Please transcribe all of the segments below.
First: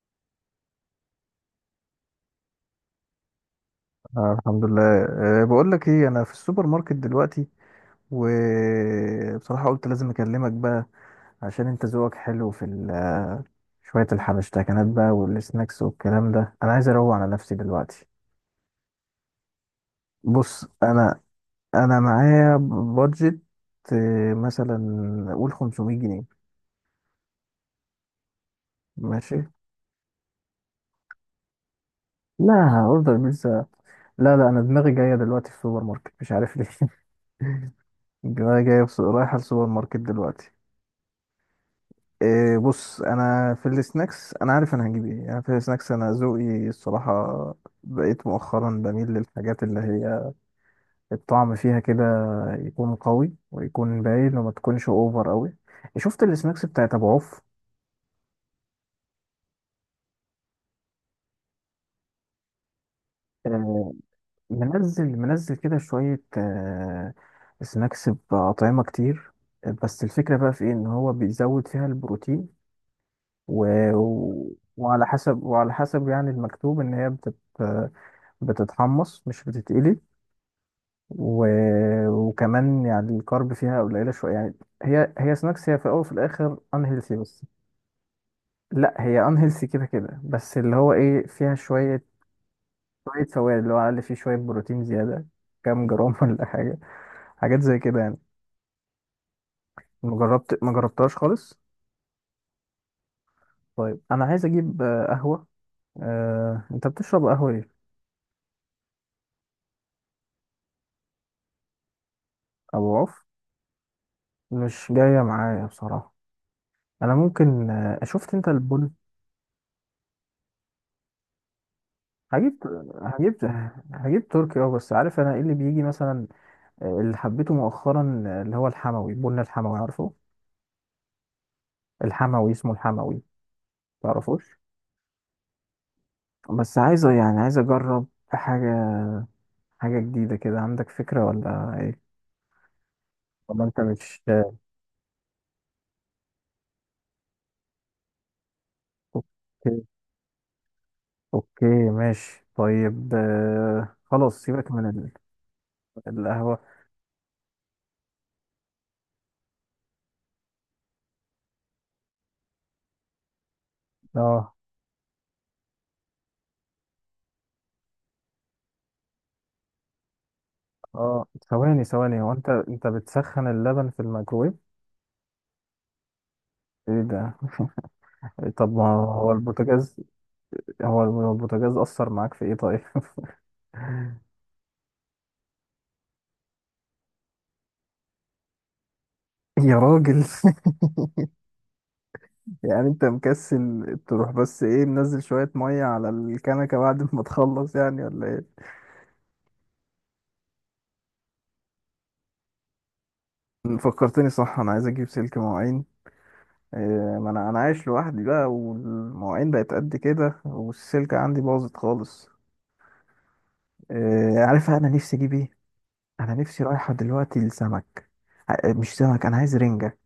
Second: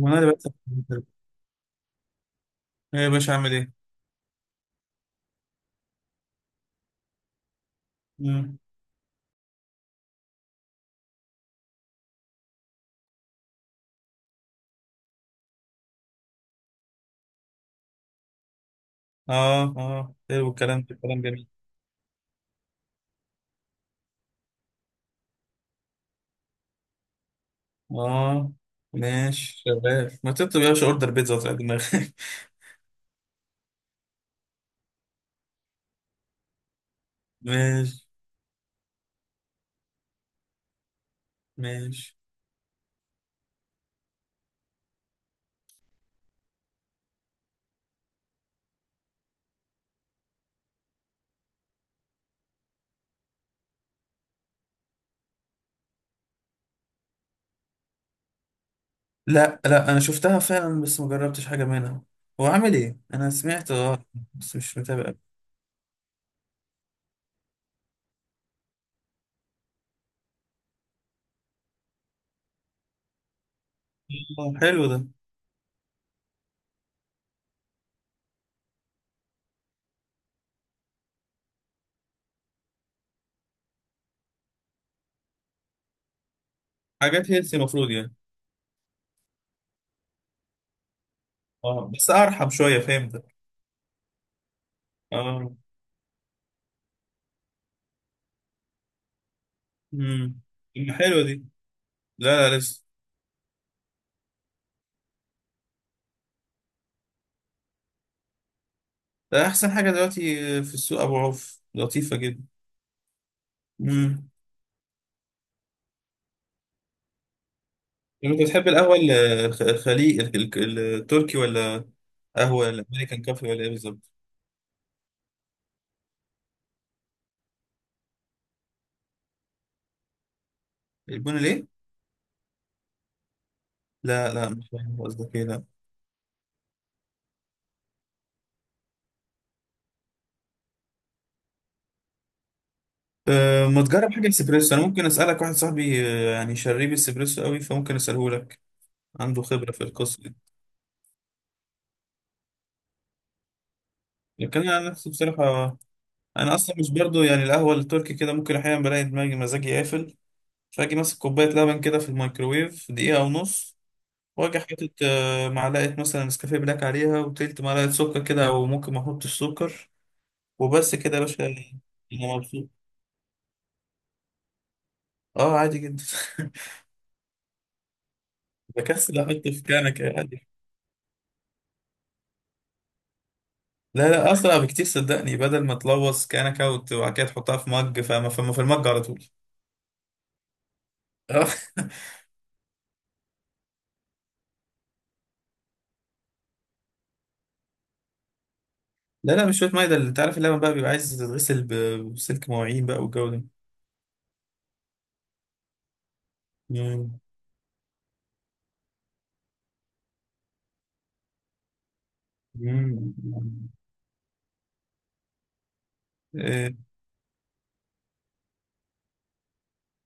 وانا اللي بكسب. ايه يا باشا اعمل ايه؟ آه، الحمد لله. بقول لك ايه، انا في السوبر ماركت دلوقتي، مم. وبصراحة قلت لازم اكلمك بقى. عشان انت ذوقك حلو في شوية الحبشتكنات بقى والسناكس والكلام ده. انا عايز اروق على نفسي دلوقتي. اه، اه، حلو بص، الكلام ده انا كلام جميل. انا معايا بادجت، مثلا قول 500 جنيه. اه، ماشي. ماشي شباب، ما تكتب يا باشا اوردر بيتزا وتعالى دماغك. لا، اوردر بيتزا. لا لا، انا دماغي جاية دلوقتي في السوبر ماركت، مش عارف ليه. ماشي. دماغي جاية رايحة السوبر ماركت دلوقتي. ماشي. إيه، بص، انا في السناكس. انا عارف انا هجيب ايه يعني. في السناكس، انا ذوقي الصراحه بقيت مؤخرا بميل للحاجات اللي هي الطعم فيها كده يكون قوي ويكون باين وما تكونش اوفر قوي. شفت السناكس بتاعت ابو عوف؟ لا، لا، انا شفتها فعلا بس ما جربتش حاجه منها. هو عامل ايه؟ انا سمعت. آه، اه، بس مش متابع. منزل منزل كده شويه، سناكس باطعمه كتير. بس الفكره بقى في ايه؟ ان هو بيزود فيها البروتين، و... اه، حلو وعلى ده. حسب وعلى حسب يعني المكتوب ان هي بتتحمص مش بتتقلي، و... وكمان يعني الكارب فيها قليله شويه يعني. هي سناكس، هي في الاول وفي الاخر انهيلثي حاجات بس. هيلثي المفروض يعني. لا، هي انهيلثي كده كده، بس اللي هو ايه فيها اه، شويه، بس ارحم شويه فهمت. شويه فوائد، اللي هو على الاقل فيه شويه بروتين زياده، اه. كام جرام ولا حاجه، حاجات زي كده يعني. امم. ما طب جربتهاش حلوه دي. خالص. لا، لا، لسه. طيب، انا عايز اجيب قهوه. انت بتشرب قهوه ايه؟ ده احسن حاجه دلوقتي. في السوق ابو عوف لطيفه جدا. ابو عوف مم. مش جايه معايا بصراحه. انا ممكن، شفت لما انت انت بتحب البن؟ القهوة الخليج التركي، ولا هجيب قهوة الأمريكان هجيب كافي، ولا إيه بالظبط؟ هجيب تركي، اه بس عارف انا ايه اللي بيجي مثلا؟ اللي حبيته مؤخرا اللي هو الحموي، بن الحموي، عارفه؟ البن ليه؟ الحموي، اسمه الحموي، لا، لا، تعرفوش؟ مش فاهم قصدك إيه. لا. بس يعني عايز اجرب حاجه، حاجه جديده كده. عندك فكره ولا ايه؟ ولا أه، انت ما تجرب مش حاجة اسبريسو. أنا ممكن أسألك واحد صاحبي يعني شريب اسبريسو قوي، فممكن أسأله لك. عنده اوكي. خبرة في القصة دي. اوكي، ماشي، طيب، خلاص، لكن سيبك أنا عن من نفسي بصراحة، أنا القهوه. أصلا مش برضو يعني القهوة التركي كده، ممكن أحيانا بلاقي دماغي مزاجي قافل. فأجي ماسك كوباية لبن كده في الميكروويف دقيقة ونص، اه، واجي حاطط معلقة مثلا نسكافيه بلاك عليها وتلت معلقة سكر كده، أو ممكن ما أحطش سكر. وبس كده يا اه، باشا. ثواني ثواني. هو انا انت مبسوط. بتسخن اللبن في الميكرويف؟ اه، عادي جدا. ايه ده! طب ما بكسل هو احط في البوتاجاز! كنكه عادي. هو البوتاجاز أثر معاك في إيه طيب؟ لا، لا، اسرع بكتير صدقني، بدل ما تلوث كنكه وبعد كده تحطها في مج، فما في المج على طول. يا راجل! اه. يعني أنت مكسل تروح بس، إيه، منزل شوية مية على الكنكة بعد ما تخلص، يعني، ولا إيه؟ لا، لا، مش شويه ميه. ده اللي انت عارف، اللبن بقى بيبقى عايز تتغسل بسلك مواعين بقى والجو ده. فكرتني صح. أنا عايز أجيب سلك مواعين. إيه، مم. ما أنا عايش لوحدي بقى، والمواعين بقت قد كده، والسلكة عندي باظت خالص. مم. إيه، عارف أنا نفسي أجيب إيه؟ أنا نفسي إيه. رايحة دلوقتي لسمك. مش سمك، أنا عايز رنجة،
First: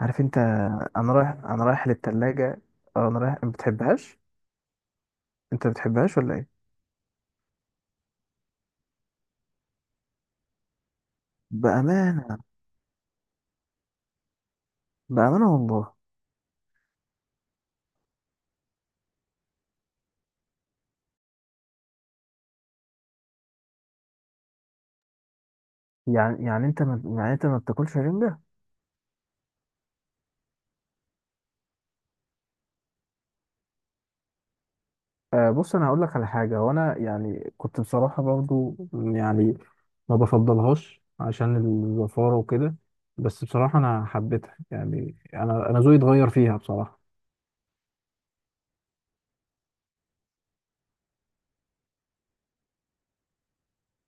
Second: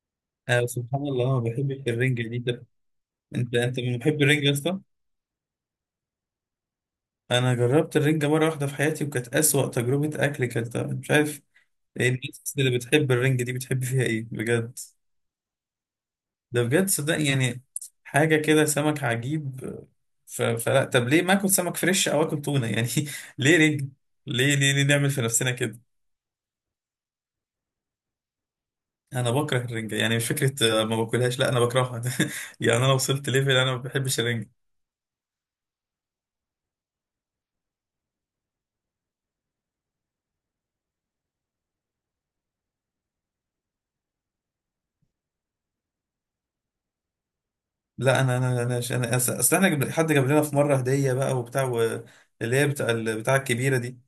عارف أنت؟ آه، سبحان أنا رايح الله ما أنا بحبش رايح الرنجة دي للتلاجة. ده. أنا رايح. ما انت من بتحبهاش؟ محب الرنجة يا اسطى. أنت ما بتحبهاش ولا إيه؟ انا جربت الرنجة مرة واحدة في حياتي، وكانت اسوأ تجربة اكل، كانت مش عارف. إيه بأمانة، الناس اللي بتحب الرنج دي بتحب فيها ايه بجد؟ بأمانة والله. ده بجد صدقني يعني، حاجة كده سمك عجيب. فلا، طب ليه ما اكل سمك فريش او اكل تونة يعني؟ ليه رنج؟ ليه، ليه، ليه نعمل في نفسنا كده؟ يعني انت ما بتاكلش رنجة؟ انا بكره الرنجة يعني، مش فكرة ما باكلهاش، لا انا بكرهها. يعني انا وصلت ليفل انا ما بحبش الرنجة. آه، بص، انا هقول لك على حاجة، وانا يعني كنت بصراحة برضو يعني، ما بفضلهاش عشان الزفارة وكده. بس بصراحة انا حبيتها يعني. انا ذوقي اتغير فيها بصراحة. لا، انا أصل احنا حد جاب لنا في مرة هدية بقى وبتاع اللي هي بتاع بتاع الكبيرة دي،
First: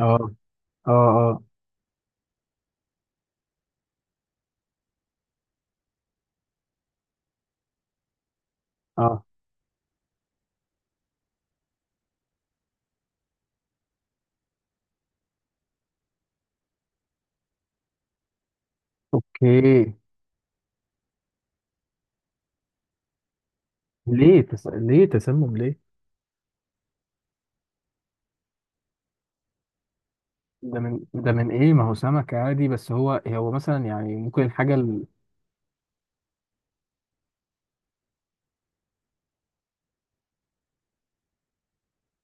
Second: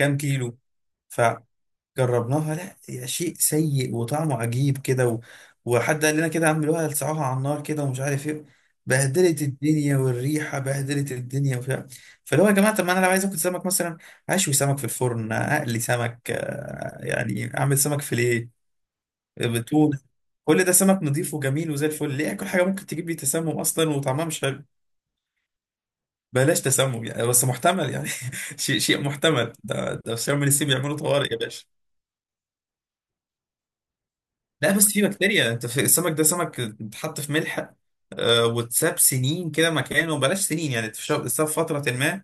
اه، كيلو. اه، اه، فجربناها، لا يا شيء سيء وطعمه عجيب كده وحد قال لنا كده اعملوها لسعوها على النار كده ومش عارف ايه. اه. بهدلت الدنيا، والريحه بهدلت الدنيا وبتاع. فاللي هو يا جماعه، طب ما انا لو عايز اكل سمك مثلا، اشوي سمك في الفرن، اقلي سمك، يعني اعمل سمك فيليه بتون. اوكي. كل ده سمك نضيف وجميل وزي الفل، ليه اكل حاجه ممكن تجيب لي تسمم اصلا وطعمها ليه مش حلو؟ ليه تسمم ليه؟ بلاش تسمم يعني، بس محتمل يعني. شيء، شيء محتمل، ده في شم النسيم ده بيعملوا من ده طوارئ يا من باشا. ايه؟ ما هو سمك عادي. بس هو مثلا يعني ممكن لا، الحاجة. بس في بكتيريا، انت في السمك ده سمك اتحط في ملح واتساب سنين كده مكانه، بلاش سنين يعني، اتساب فترة ما،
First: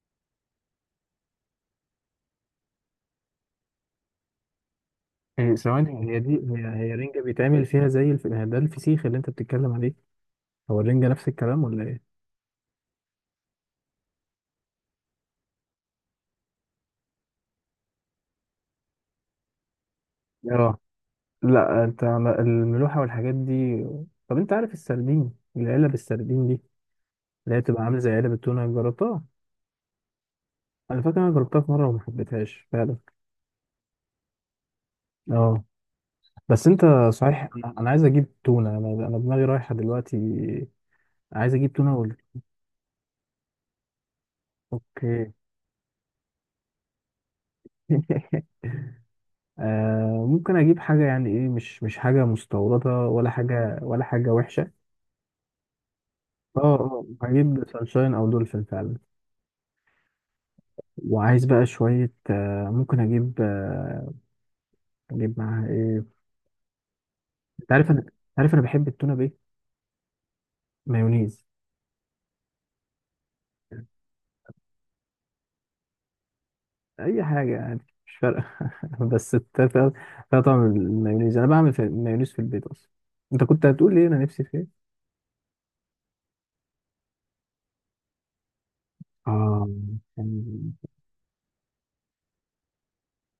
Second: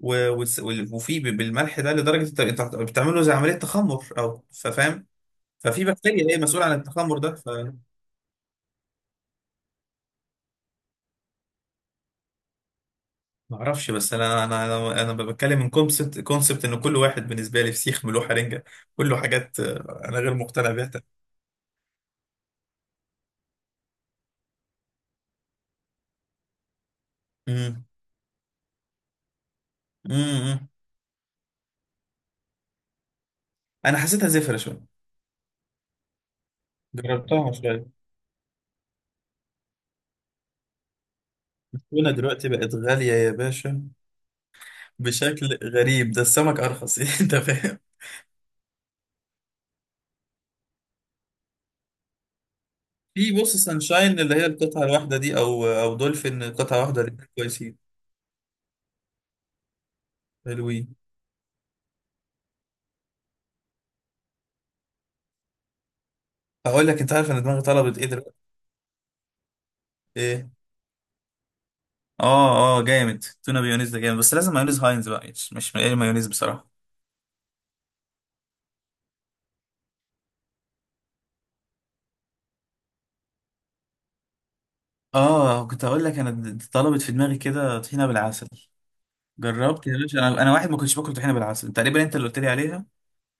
بالملح ده لدرجة انت بتعمله زي عملية تخمر او فاهم. هي ففي ثواني، هي بكتيريا دي. هي مسؤولة عن هي التخمر رنجة ده. بيتعمل فيها زي ده، الفسيخ اللي انت بتتكلم عليه. هو الرنجة نفس الكلام ولا ايه؟ فمعرفش، بس انا بتكلم من كونسبت ان كل واحد بالنسبة لي فسيخ ملوحة رنجة، كله حاجات انا غير مقتنع اه، بيها تماماً. لا، انت على الملوحة والحاجات دي. طب انت عارف السردين، العلب السردين دي اللي هي بتبقى امم. عاملة زي علب التونة، جربتها؟ امم. انا فاكر انا جربتها في مرة وما حبيتهاش فعلا. انا حسيتها زفرة شوية، اه. بس انت، صحيح، جربتها انا شوية. أنا عايز اجيب تونة. انا دماغي رايحة دلوقتي، عايز اجيب تونة التونة دلوقتي بقت غالية يا باشا، اوكي. بشكل غريب. ده السمك ارخص. انت فاهم. ممكن اجيب حاجة يعني ايه، مش حاجة مستوردة ولا في بص حاجة، ولا سانشاين حاجة اللي هي وحشة. القطعه الواحده دي، او دولفين اه، قطعه واحده، اه، الاتنين هجيب كويسين. سانشاين او دولفين فعلا. حلوين. وعايز بقى شوية، ممكن اجيب، اجيب معاها ايه؟ هقول لك، انت عارف انا دماغي انت عارف انا طلبت ايه أنت دلوقتي؟ عارف انا بحب التونة بايه؟ ايه. مايونيز. اه، اه، جامد. تونه بيونيز ده جامد، بس لازم مايونيز هاينز بقى، مش اي مايونيز بصراحه. اي حاجة يعني، مش فارقة. بس فيها طعم المايونيز. انا بعمل في مايونيز في البيت اصلا. انت كنت هتقول لي إيه؟ انا نفسي في ايه؟ اه، كنت هقول لك انا طلبت في دماغي كده طحينه بالعسل. اه، جربت يا باشا، انا واحد كان- ما كنتش باكل طحينه بالعسل تقريبا، انت اللي قلت لي عليها.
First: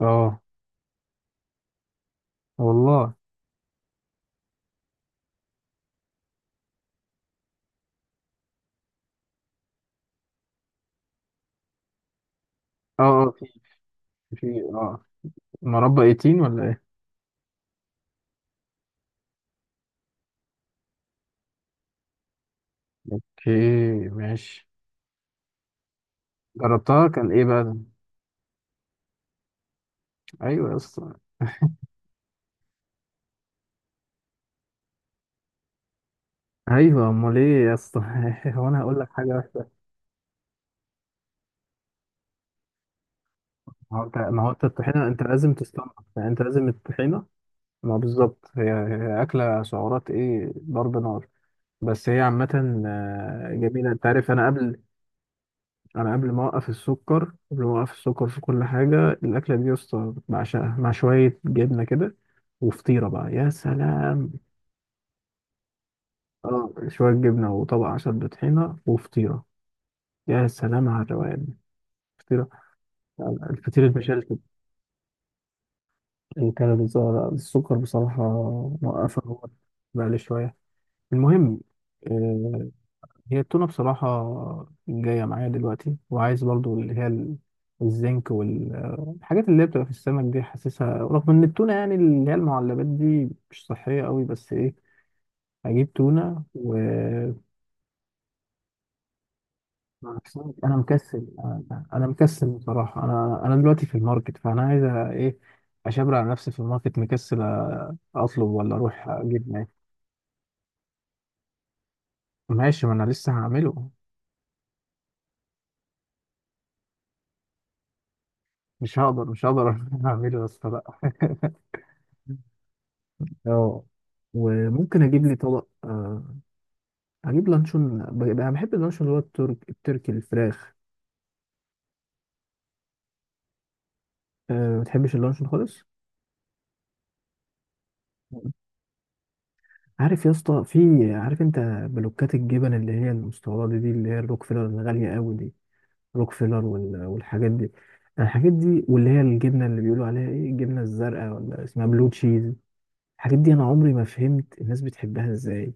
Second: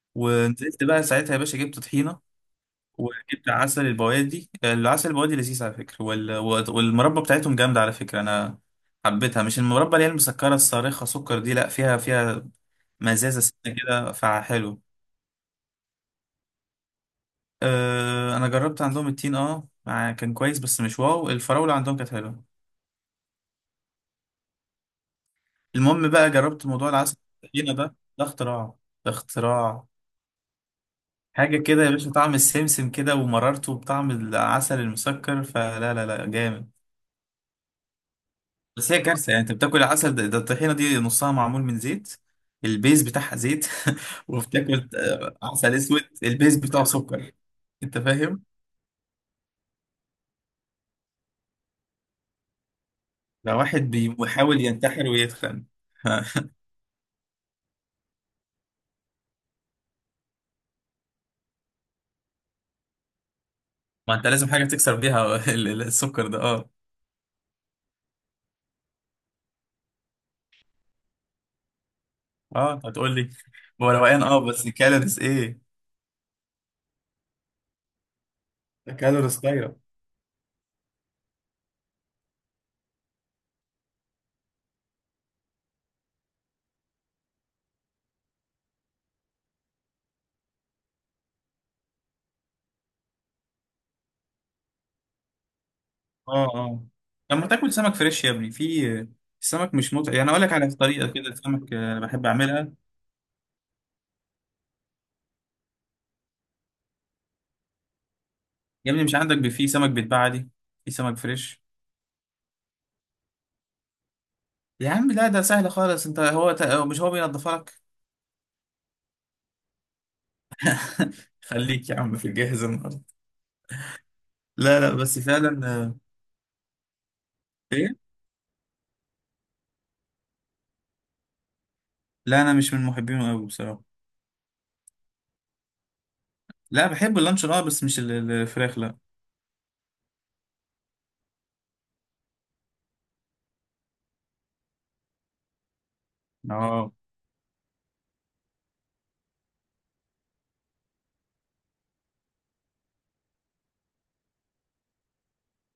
اه ونزلت بقى ساعتها يا باشا، جبت طحينه والله. وجبت عسل البوادي. العسل البوادي لذيذ على فكرة، والمربى بتاعتهم جامدة على فكرة. أنا حبيتها، مش المربى اللي هي المسكرة الصارخة سكر دي، لأ، فيها اه، اه، مزازة في سنة كده، في فحلو. اه مربى 18، ولا ايه؟ أه، أنا جربت عندهم التين. أه، كان كويس بس مش واو. الفراولة عندهم كانت حلوة. اوكي، ماشي. المهم بقى، جربت موضوع جربتها؟ العسل. كان ايه بقى التخينة ده؟ ده. ده اختراع. ده اختراع. ايوه يا اسطى. حاجة كده يا باشا، طعم السمسم كده ومررته بطعم العسل المسكر، فلا، لا، لا، جامد. ايوه، امال ايه يا اسطى! هو انا بس هي هقول لك حاجه كارثه يعني، انت وحشه. بتاكل العسل ده، ده الطحينه دي نصها معمول من زيت، البيز بتاعها زيت. ما هو انت ما هو انت وبتاكل الطحينه انت لازم عسل تستنضف اسود، يعني، انت البيز لازم بتاعه الطحينه. سكر. ما انت فاهم؟ بالظبط. هي اكله سعرات ايه، ضرب نار. بس هي عامه لو واحد جميله. انت عارف، بيحاول ينتحر ويتخن. انا قبل ما اوقف السكر، في كل حاجه، الاكله دي يا اسطى بعشقها، مع شويه جبنه كده وفطيره بقى، يا ما انت سلام. لازم حاجه تكسر بيها. السكر ده. اه. اه، شويه جبنه وطبق عسل بطحينه وفطيره، يا سلام على الروقان. فطيره اه، انت هتقول لي. الفطير هو روقان، المشلتت. اه، بس كالوريز ايه؟ الكالوريز، السكر بصراحة موقفة، كالوريز هو طايره. بقالي شوية. المهم، آه، هي التونة بصراحة جاية معايا دلوقتي، وعايز برضو اللي هي الزنك والحاجات اللي هي بتبقى في السمك دي حاسسها، رغم ان التونة يعني اللي هي المعلبات دي مش صحية قوي، بس ايه، هجيب تونة اه، اه، لما تاكل سمك فريش يا ابني، في السمك مش متعب مع يعني. اقول لك السمك. على انا طريقه مكسل كده، السمك انا أنا بحب مكسل اعملها. بصراحة. انا دلوقتي في الماركت، فانا عايز، ايه، اشبر على نفسي في الماركت، مكسل، اطلب ولا يا ابني اروح مش عندك اجيب؟ في سمك بيتباع عادي؟ في سمك فريش. ماشي، ما انا لسه هعمله. يا عم لا، ده سهل خالص. انت هو ت... هو مش هو بينضفها لك. مش هقدر، مش هقدر اعمله يا اسطى. لا. خليك يا عم في الجاهز النهارده. اه، لا، لا، وممكن بس اجيب لي طبق فعلا اجيب ايه. لانشون. انا بحب اللانشون اللي هو التركي، الفراخ. لا، انا مش من محبينه قوي بصراحه. أه ما بتحبش اللانشون خالص؟ لا، بحب اللانشون اه، بس مش الفراخ لا. عارف يا اسطى في عارف انت، بلوكات الجبن اللي هي المستورده دي، اللي هي الروكفيلر الغاليه قوي دي. روكفيلر اه، والحاجات دي، الحاجات دي، واللي هي الجبنه اللي بيقولوا عليها ايه، الجبنه الزرقاء ولا اسمها بلو تشيز، الحاجات دي انا عمري ما فهمت الناس بتحبها ازاي.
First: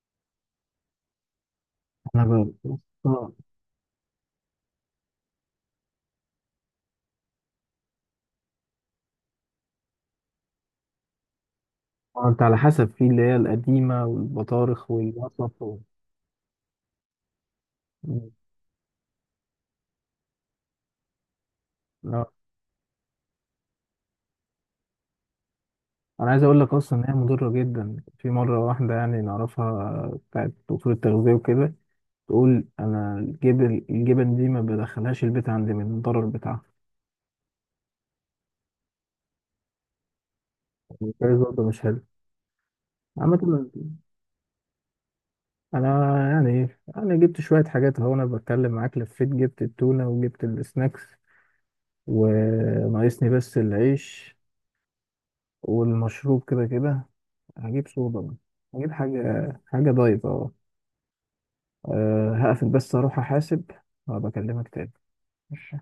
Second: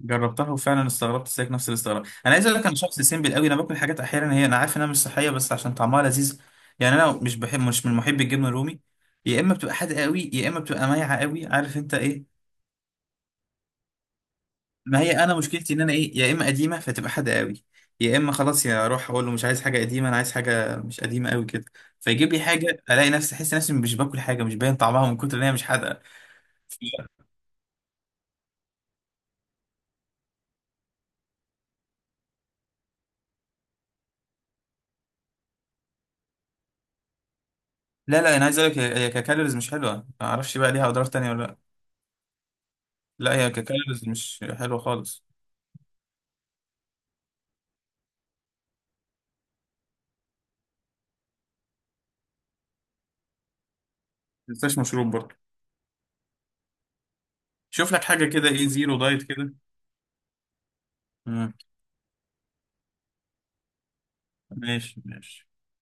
جربتها وفعلا استغربت زيك نفس الاستغراب. انا انا عايز ب... اقول لك، انا شخص سيمبل قوي، انا باكل حاجات احيانا هي انا عارف انها مش صحيه بس عشان طعمها لذيذ. يعني انا مش بحب، مش من محبي الجبنه الرومي. يا اما بتبقى حادقه قوي، يا اما بتبقى مايعه قوي، عارف انت ما ايه. انت على حسب، في اللي هي القديمة والبطارخ ما هي انا والقصب مشكلتي ان انا ايه، يا اما قديمه فتبقى حاجه قوي، يا مم. اما خلاص، يا اروح اقول له مش عايز حاجه قديمه، انا عايز حاجه مش قديمه قوي كده، لا، فيجيب لي حاجه، الاقي نفسي احس نفسي مش باكل حاجه، مش باين طعمها من كتر ان هي مش حادقه. انا عايز اقول لك اصلا ان هي مضرة جدا. في مرة واحدة يعني نعرفها بتاعت دكتور التغذية وكده، تقول انا، الجبن دي ما بدخلهاش البيت عندي من الضرر بتاعها. لا، لا، انا عايز اقول لك، هي هي ككالوريز مش حلوه، ما اعرفش بقى ليها اضرار تانية الجهاز ولا لا. برضه مش حلو لا عامة. هي ككالوريز مش حلوه خالص. انا يعني إيه، انا جبت شوية حاجات اهو، انا بتكلم معاك لفيت، جبت التونة وجبت السناكس، وناقصني بس العيش. ما تنساش مشروب برضه. والمشروب كده كده. هجيب شوف لك صودا حاجه بقى. كده، ايه هجيب زيرو دايت كده. حاجة دايت، اه. مم. هقفل بس اروح احاسب، وابقى اكلمك تاني. ماشي. ماشي. ماشي.